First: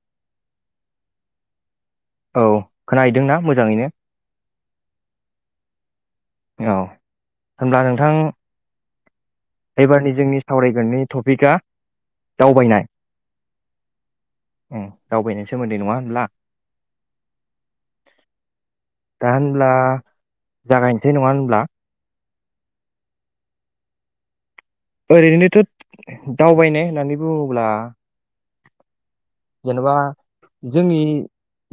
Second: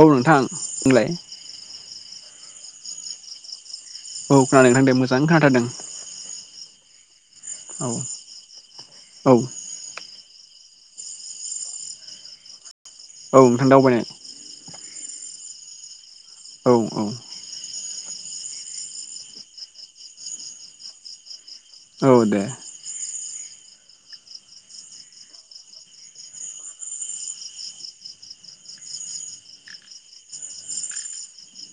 औ नोंथां होनलाय औ खोनाहैदों ना मोजाङैनो? औ खोनादों नोथां दे मोजाङानो खोनाथारदों औ होनब्ला नोंथां औ। औ एबारनि जोंनि सावरायगोननि टपिकआ दावबायनाय औ नोंथां दावबायनाय उम दावबायनायनि सोमोन्दै नङा होनब्ला औ औ दा होनब्ला जागायनोसै नङा होनब्ला औ दे ओरैनोथ दावबायनाय होननानै बुङोब्ला जेनेबा जोंनि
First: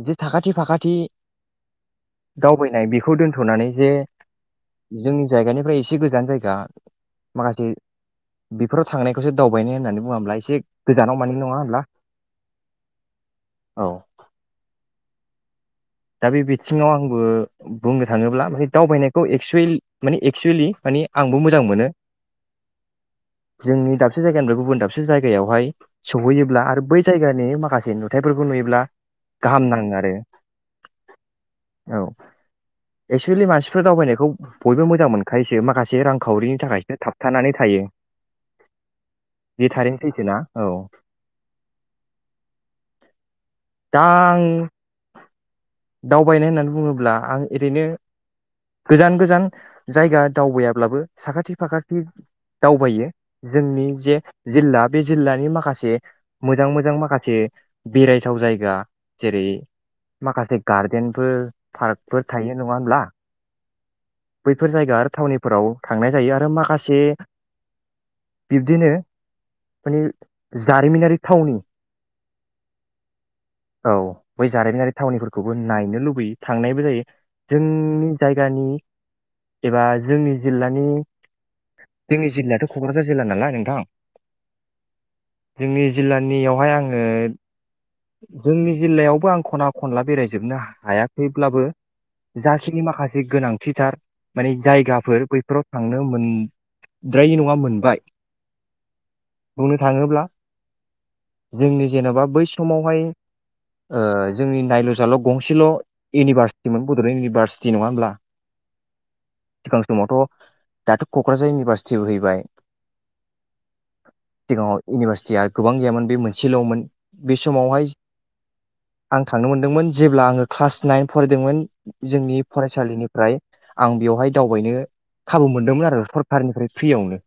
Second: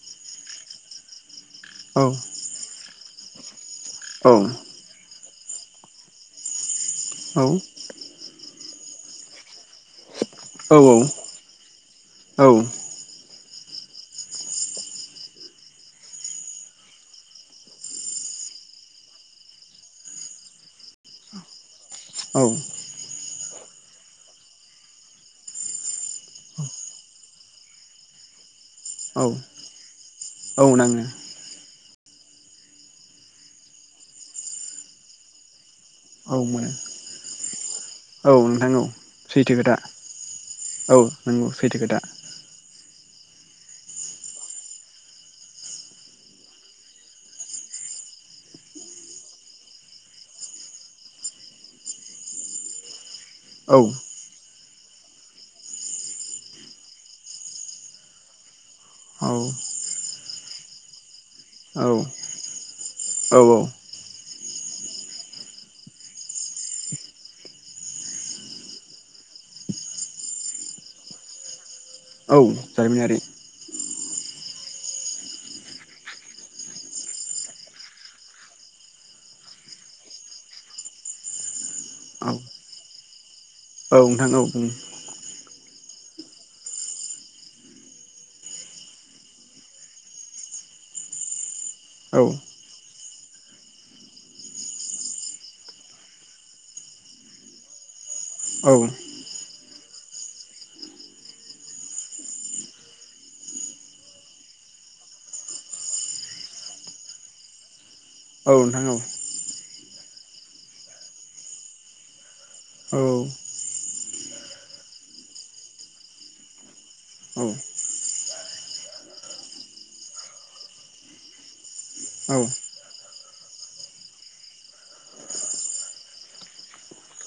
जि साखाथि फाखाथि औ दावबायनाय बे खौ दोन्थनानै जे औ जोंनि जायगानिफ्राय एसे गोजान जायगा औ माखासे बि बेफोरा थांनायखौसो दावबायनाय होननानै बुङा होब्ला। एसे गोजानाव मानि नङा होनब्ला औ औ दा बे बिथिङाव आंबो बुंनो थाङोब्ला माने दावबायनायखौ एक्सुये माने एक्सुयेलि मानि आंबो मोजां मोनो जोंनि दाबसे जायगानिफ्राय गुबुन दाबसे जायगायावहाय सहैयोब्ला आरो बै जायगानि माखासे नुथायाइफोरखौ नुयोब्ला औ गाहाम नाङो आरो औ नाङो औ एक्सुवेलि मानसिफोर दावबायनायखौ बयबो मोजां मोनखायोसो माखासे रां औ खावरिनि मोनो थाखायसो थाब थानानै थायो औ नोंथां औ सैथो बे खोथा थारैनो सैथोना औ नंगौ सैथो खोथा। दा आं दावबायनाय होननानै बुङोब्ला आं ओरैनो गोजान गोजान जायगा दावबायाब्लाबो साखाथि फाखाथि दावबायो औ जोंनि जे जिल्ला बे जिल्लानि माखासे मोजां मोजां माखासे बेरायथाव जायगा औ जेरै माखासे गार्देनफोर पार्कफोर औ थायो नङा होनोमब्ला? औ बैफोर जायगा आरो थावनिफोराव थांनाय जायो आरो माखासे बिब्दिनो माने जारिमिनारि थावनि औ जारिमिनारि औ बै जारिमिनारि थावनिफोरखौबो नायनो लुबैयो थांनायबो जायो जोंनि जायगानि एबा जोंनि जिल्लानि जोंनि औ जिल्लायाथ कक्राझार जिल्ला नालाय औ नोंथां औ बुं जोंनि जिल्लानियावहाय आङो जोंनि जिल्लायावबो आं खना खनला बेरायजोबनो हायाखैब्लाबो औ जासिनि माखासे मोनसे गोनांथिथार माने जायगाफोर बैफोराव थांनो मोनद्रायै नङा मोनबाय औ। बुंनो थाङोब्ला जोंनि जेनेबा बै समावहाय ओ। जों नायल जाल गंसेल इउनिभारसिटिमोन बडलेण्ड इउनिभारसिटि नङा होमब्ला नोंथां औ सिगां समावथ दाथ कक्राझार इउनिभारसिटिबो फैबाय औ औ सिगाङाव इउनिभारसिटिया गोबां गैयामोन बे मोनसेलमोन बे औ समावहाय आं थांनो मोनदोंमोन जेब्ला आङो क्लास नाइन फरायदोंमोन जोंनि फरायसालिनिफ्राय आं बेवहाय दावबायनो खाबु मोनदोंमोन आरो सरखारनिफ्राय फ्रियावनो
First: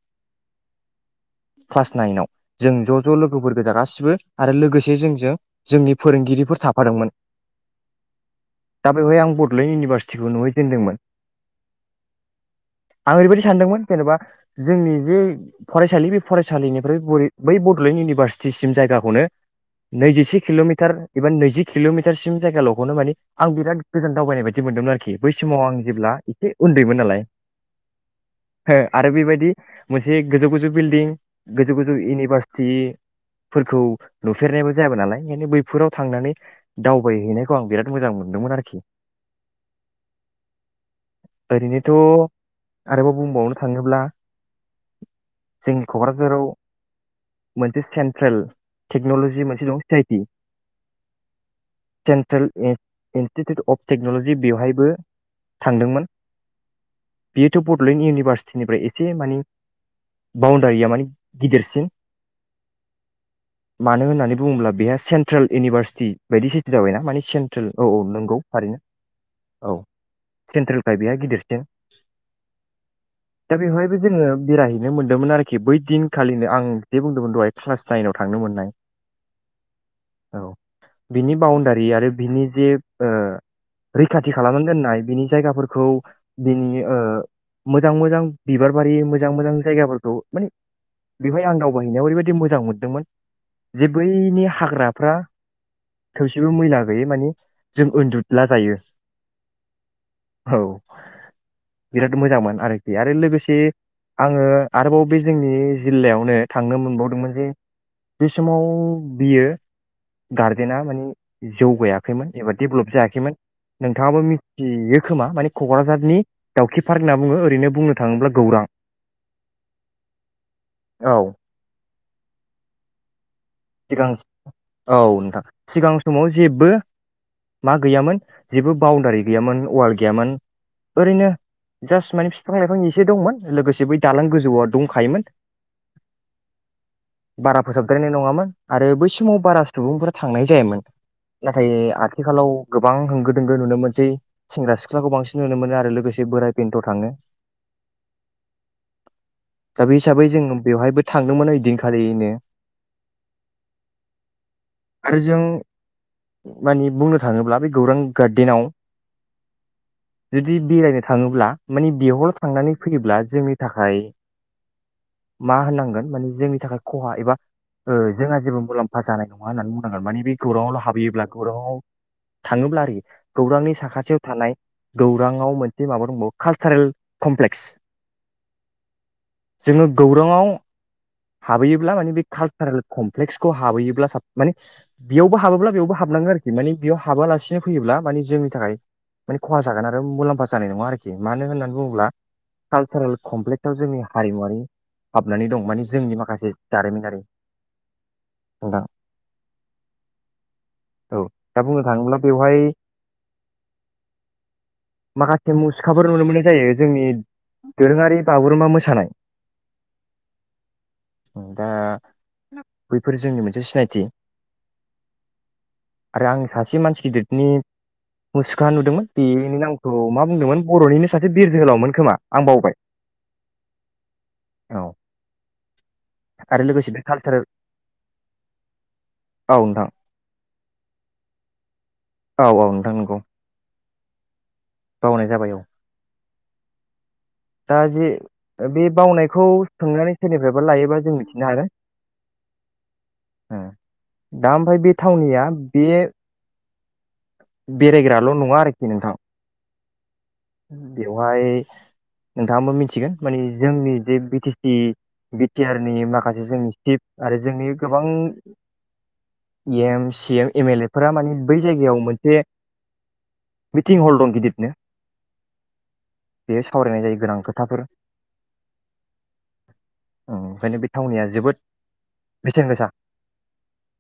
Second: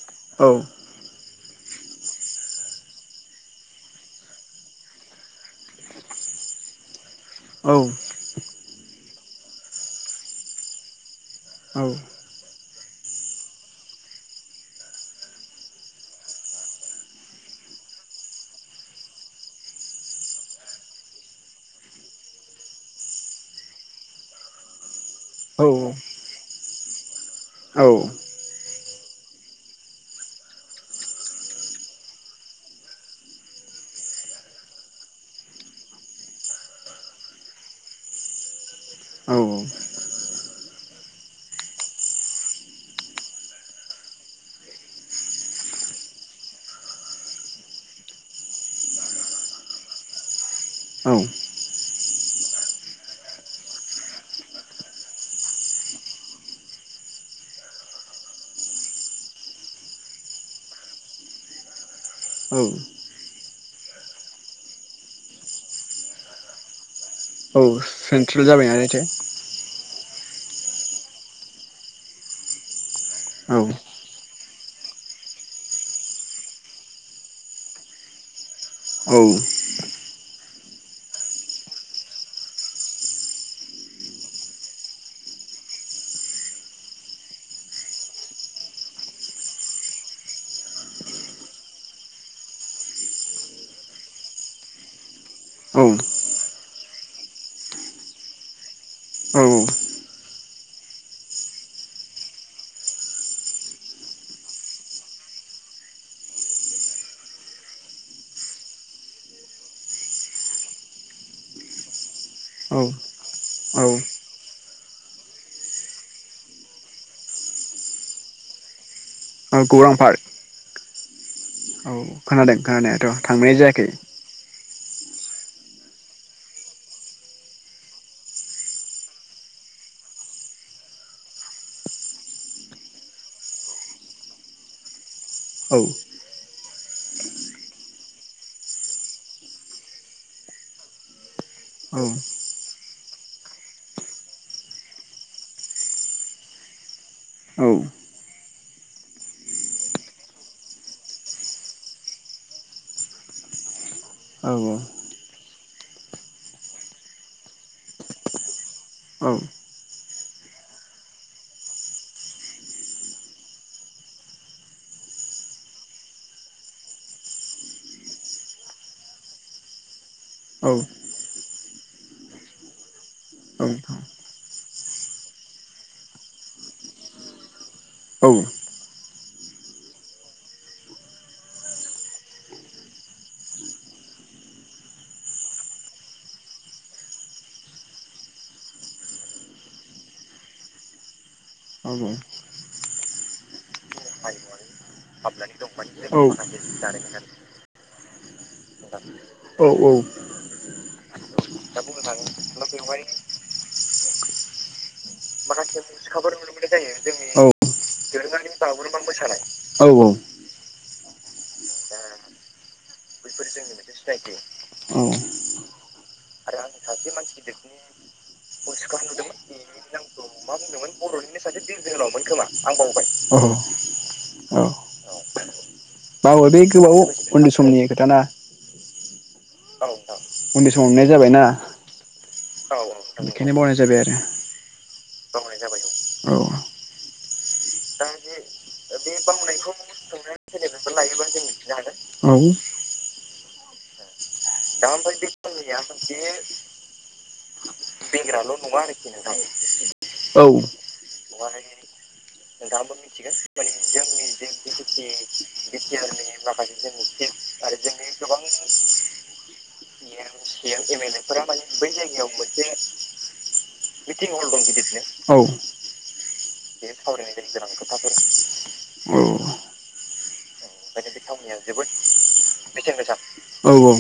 क्लास नाइनाव जों ज ज लोगोफोर गोजा गासिबो आरो लोगोसे जोंजों जोंनि फोरोंगिरिफोर था दा बेवहाय आं बडलेण्ड इउनिभारसिटिखौ नुहैजेनदोंमोन आं ओरैबायदि सानदोंमोन जेनबा जोंनि जे फरायसालि बे फरायसालिनिफ्राय बै बडलेण्ड इउनिभारसिटिसिम जायगाखौनो नैजिसे किलमिटार एबा नैजि किलमिटारसिम जायगालखौनो माने आं बिराद गोजोन दावबायनाय बायदि मोनदोंमोन आरोखि बै समाव आं जेब्ला एसे उन्दैमोन नालाय हो आरो बेबायदि मोनसे गोजौ गोजौ बिल्डिं गोजौ गोजौ इउनिभारसिटिफोरखौ नुफेरनायबो जायामोन नालाय बेनिखायनो बैफोराव थांनानै दावबायहैनायखौ आं बिराद मोजां मोनदोंमोन आरोखि औ ओरैनोथ' आरोबाव बुंबावनो थाङोब्ला जोंनि कक्राझाराव मोनसे सेन्ट्रेल टेक्नलजि मोनसे दं सि आइ टि औ सेन्ट्रेल इन्स्टिटिउट अफ टेक्नलजि बेवहायबो थांदोंमोन बेयोथ बडलेण्ड इउनिभारसिटिनिफ्राय एसे मानि बाउणडारिया मानि गिदिरसिन औ मानो होननानै बुङोब्ला बेहा सेन्ट्रेल इउनिभारसिटि बायदि सिटि जाबाय ना माने सेन्ट्रेल औ औ नंगौ सेन्ट्रेल जाबाय थारैनो नालायथो औ। सेन्ट्रेलखाय बेया गिदिरसिन दा औ बेवहायबो जोङो बेरायहैनो मोनदोंमोन आरोखि बै दिनखालिनो आं जे बुंदोंमोन दहाय क्लास नाइनाव थांनो मोननाय। औ। औ। बिनि बाउणडारि आरो बिनि जे ओ रैखाथि खालामनानै दोननाय बिनि जायगाफोरखौ बिनि मोजां मोजां बिबार बारि मोजां मोजां जायगाफोरखौ माने बेवहाय आं दावबायहैनायाव ओरैबायदि मोजां मोनदोंमोन जे बैनि हाग्राफ्रा औ थोबसेबो मैला गैयै माने जों उन्दुला जायो औ बिराद मोजांमोन आरोखि आरो लोगोसे आङो आरोबाव बे जोंनि जिल्लायावनो थांनो मोनबावदोंमोन जे बे समाव बियो गार्देना मानि जौगायाखैमोन एबा औ डेभेलप जायाखैमोन औ नोंथाङाबो मिथियो खोमा माने कक्राझारनि दाउखि पार्क होनना बुङो ओरैनो बुंनो थाङोब्ला गौरां औ गौरां पार्क औ। औ खोनादों खोनानायाथ'। थांनाय जायाखै। सिगां औ नोंथां सिगां समाव जेबो मा गैयामोन जेबो बाउण्डारि गैयामोन वाल गैयामोन ओरैनो जास्ट माने बिफां-लाइफां एसे दंमोन लोगोसे बै दालां गोजौआ दंखायोमोन। औ। बारा फोसाबद्रायनाय नङामोन। आरो बै समाव बारा सुबुंफोरा थांनाय जायामोन नाथाय औ आथिखालाव गोबां होंगो दोंगो नुनो मोनसै सेंग्रा-सिख्लाखौ बांसिन नुनो मोनो आरो लोगोसे बोराय बेन्थ' थाङो औ दा बे हिसाबै जों बेवहायबो थांदोंमोन ओइदिनखालिनो। औ आरो जों माने बुंनो थाङोब्ला बे गौरां गार्डेनाव जुदि बेरायनो थाङोब्ला माने बेहलाव थांनानै फैयोब्ला जोंनि थाखाय मा होननांगोन माने जोंनि थाखाय खहा एबा जोंहा जेबो मुलाम्फा जानाय नङा होननानै बुंनांगोन माने बे गौराङआवल' हाबैयोब्ला गौराङाव थाङोब्ला आरोखि गौरांनि साखाथियाव थानाय गौराङाव मोनसे माबा दंबावो कालसारेल कमप्लेक्स औ जोङो गौराङाव हाबहैयोब्ला माने बे कालसारेल कमप्लेक्सखौ हाबहैयोब्ला साब माने बेयावबो हाबोब्ला बेयावबो हाबनांगोन आरोखि माने बेयाव हाबालासिनो फैयोब्ला माने जोंनि थाखाय माने खहा जागोन आरो मुलाम्फा जानाय नङा आरोखि मानो होननानै औ बुङोब्ला औ कालसारेल कमप्लेक्सआव जोंनि हारिमुवारि हाबनानै दं माने जोंनि माखासे जारिमिनारि नां औ दा बुंनो थाङोब्ला बेवहाय माखासे मुसुखाफोर नुनो मोननाय जायो जोंनि औ दोरोङारि बागुरुम्बा मोसानाय औ औ। दा बैफोर जोंनि मोनसे सिनायथि औ आरो आं सासे मानसि गिदिरनि मुसुखा नुदोंमोन बेनि नामखौ मा बुंदोंमोन बर'निनो सासे बिर जोहोलावमोन खोमा आं बावबाय औ औ मावो बे आरो लोगोसे गोबाव कालसारेल उन्दै समनि खोथा ना। औ नोंथां। उन्दै समाव हमनाय जाबायना। औ बेखायदिनो बालनाय जाबाय आरो। [unintelligible] बावनाय जाबाय औ औ दा जे बे बावनायखौ सोंनानै सोरनिफ्रायबा लायोबा जों मिथिनो हागोन औ होम दा ओमफ्राय बे थावनिया बे बेरायग्राल' नङा आरोखि नोंथां बेवहाय नोंथाङाबो मिथिगोन मानि जोंनि जे बि टि सि बिटिआ नि माखासे जोंनि चिफ आरो जोंनि गोबां M C M M L A four माने आ बै जायगायाव मोनसे मिटिं हल दं गिदिरनो औ [inaudible] बेयो जायो गोनां सावरायनाय खोथाफोर जायो गोनां खोथाफोर ओंखायनो बे थावनिया जोबोद बेसेन गोसा औ औ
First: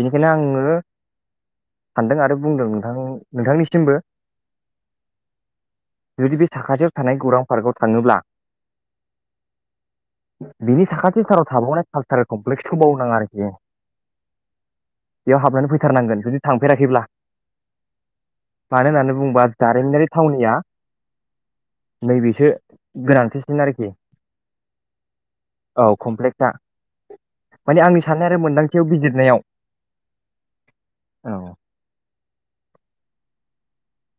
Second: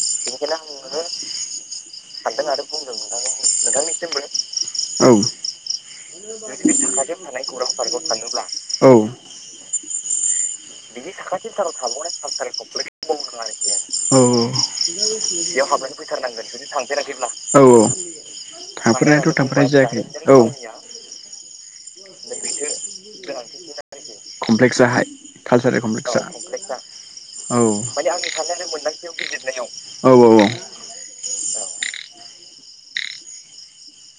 बेनिखायनो आङो सानदों आरो बुंदों नोंथां नोंथांनिसिमबो औ जुदि बे साखाथियाव थानाय गौरां पार्कआव थाङोब्ला बिनि साखाथि साराव खाथि थाराव थाबावनाय कालसारेल कमप्लेक्स होबावनाङा कमप्लेक्सखौ आरोखि बावनाङा आरोखि औ औ बेयाव हाबनानै फैथारनांगोन जुदि थांफेराखैब्ला औ औ मानो होननानै मानो होननानै थांफेरनायथ' बुङोबा थांफेरनाय जारिमिनारि जायाखै औ थावनिया नैबेसो गोनांथिसिन आरोखि कमप्लेक्साहाय कालसारेल कमप्लेक्स औ माने आंनि साननाय आरो मोन्दांथियाव बिजिरनायाव [unintelligible] औ औ औ औ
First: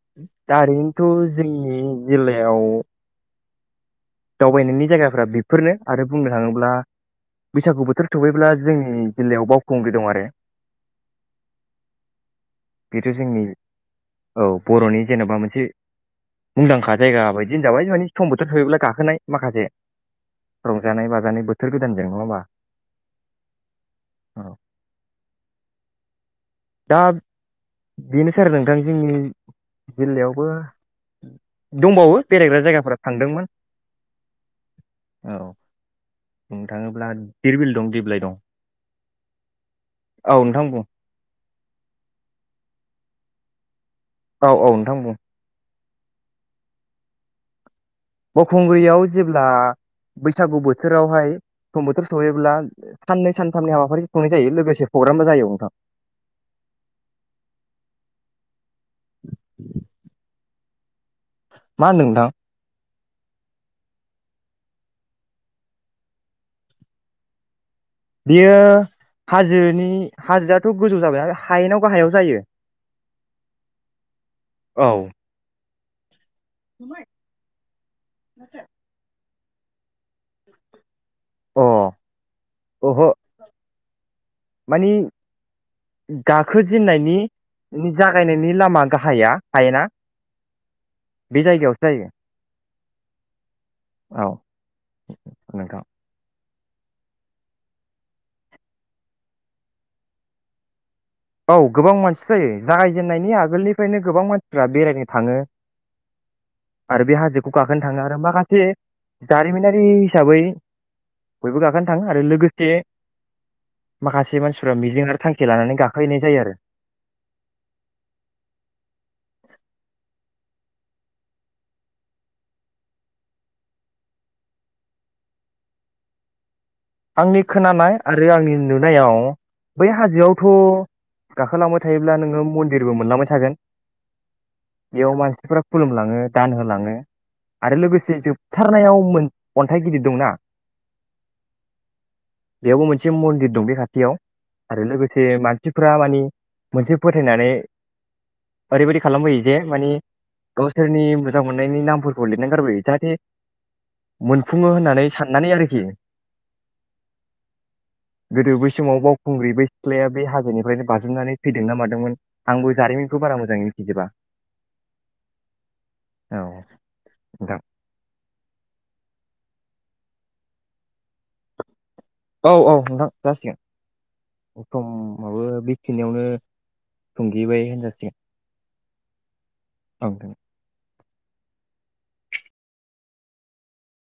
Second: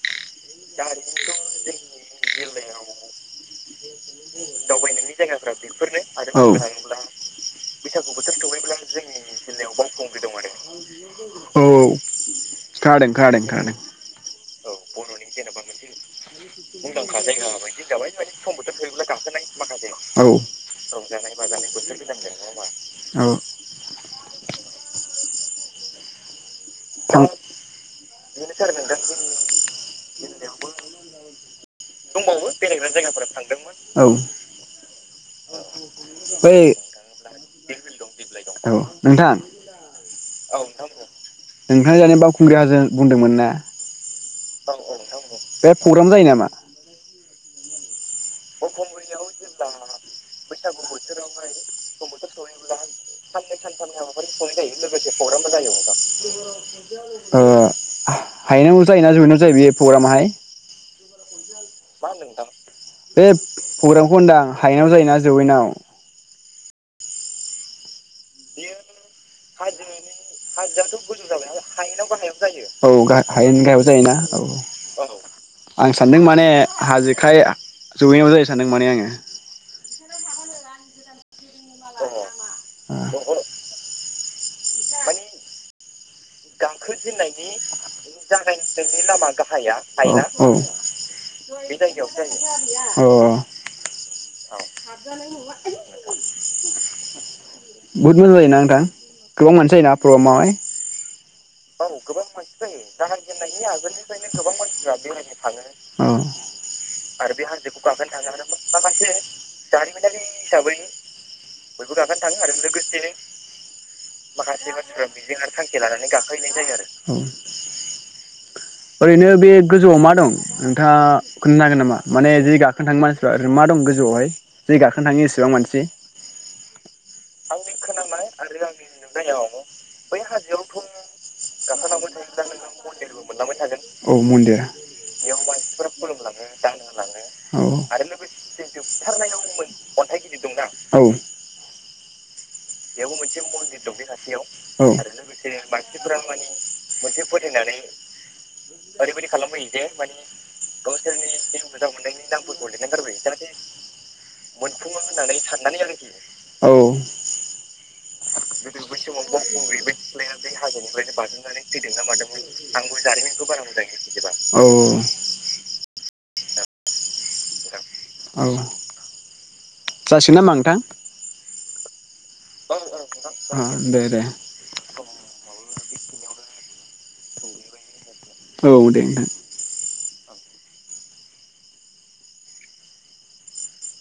[inaudible] दा ओरैनोथ' जोंनि जिल्लायाव दावबायनायनि जायगा फ्रा बेफोरनो आरो बुंनो थाङोब्ला बैसागु बोथोर सुबैब्ला जोंनि जिल्लायाव बावखुंग्रि दं आरो औ बेथ' खोनादों जोंनि खोनादों खोनादों औ बर'नि जेनेबा मोनसे मुंदांखा जायगा बायदिनो होनजाबाय मानि सम बोथोर सफैब्ला गाख खोनाय माखासे रंजानाय बा [unintelligible] बोथोर गोदानजों नङा होमा औ औ दा थां बेनोसै आरो नोंथां जोंनि जिल्लायावबो दंबावो बेरायग्रा जायगाफोरा थांदोंमोन औ औ बै बुंनो थाङोब्ला दिरबिल दं दिप्लाइ दं औ नोंथां औ नोंथां बुं नोंथाङा दानि बावखुंग्रि हाजों बुंदोंमोन ना [unintelligible] औ औ [unintelligible] प्रग्राम जायो नामा? बावखुंग्रियाव जेब्ला बैसागु बोथोरावहाय सम बोथोर सफैब्ला साननै सानथामनि हाबाफारि खुंनाय जायो लोगोसे पग्रामबो जायो नोंथां ओ हायेनाव जायोना जौयेनाव जायो बे प्रग्रामाहाय? मा होनदों नोंथा? बे प्रग्रामखौ होनदां हायेनाव जायोना जौैयेनाव? बियो बेयो हाजो हाजोआथ' गोजौ जाबाय हायेनाव गाहायाव जायो औ हायेन गाहायाव जायोना औ औ आं सानदों मा माने हाजोखाय जौयेनाव जायो सानदों माने आङो अ ओहो [unintelligible] मानि गाखोजेनन्नायनि जागायनायनि लामा गाहाया हायेना औ बे जायगायावसो जायो अ औ [unintelligible] औ नोंथां बहुद मोजां जायोना नोंथां गोबां मोनसि जायोना प्रग्रामावहाय? औ गोबां मानसि जायो जागाय जेननायनि आगोलनिफ्रायनो गोबां मानसिफ्रा बेरायनो थाङो आरो बे हाजोखौ गाखोनो थाङो माखासे जारिमिनारि हिसाबै बयबो गाखोनो थाङो आरो लोगोसे माखासे मानसिफ्रा मिजिं आरो थांखि लानानै [unintelligible] ओरैनो बे गोजौआव मा दं नोंथाङा खोनथानो हागोन नामा? माने जि गाखोनो थाङो मानसिफ्रा ओरैनो मा दं गोजौआवहाय जि गाखोनो थाङो इसेबां मानसि आंनि खोनानाय आरो आंनि नुनायाव बै हाजोआवथ' गाखालांबाय थायोब्ला नोङो मन्दिरबो मोनलांबाय थागोन औ मन्दिर बेयाव मानसिफोरा खुलुमलाङो दान होलाङो आरो लोगोसे जे जोबथारनायाव अन्थाइ गिदिर दंना औ [unintelligible] बेयावबो मोनसे मन्दिर दं बे खााथियाव औ आरो लोगोसे मानसिफोरा माने मोनसे फोथायनानै ओरैबायदि खालामबोयो जे माने गावसोरनि जिउ मोजां मोननायनि नामफोरखौ लिरना गारबोयो जाहाथे मोनफुङो होननानै साननानै आरोखि औ गोदो बै समाव बाउखुंग्रि बे सिख्लाया बे हाजोनिफ्रायनो बाज्रुमनानै फैदोंना मादोंमोन आंबो जारिमिनखौ बारा मोजां मिथिजोबा औ औ औ नोंथां औ जासिगोन ना होनबा नोंथां? औ औ नोंथां अ दे दे औ जासिगोन समाबो बेखिनियावनो थुंगेबाय होनजासिगोन औ दे नोंथां औ दे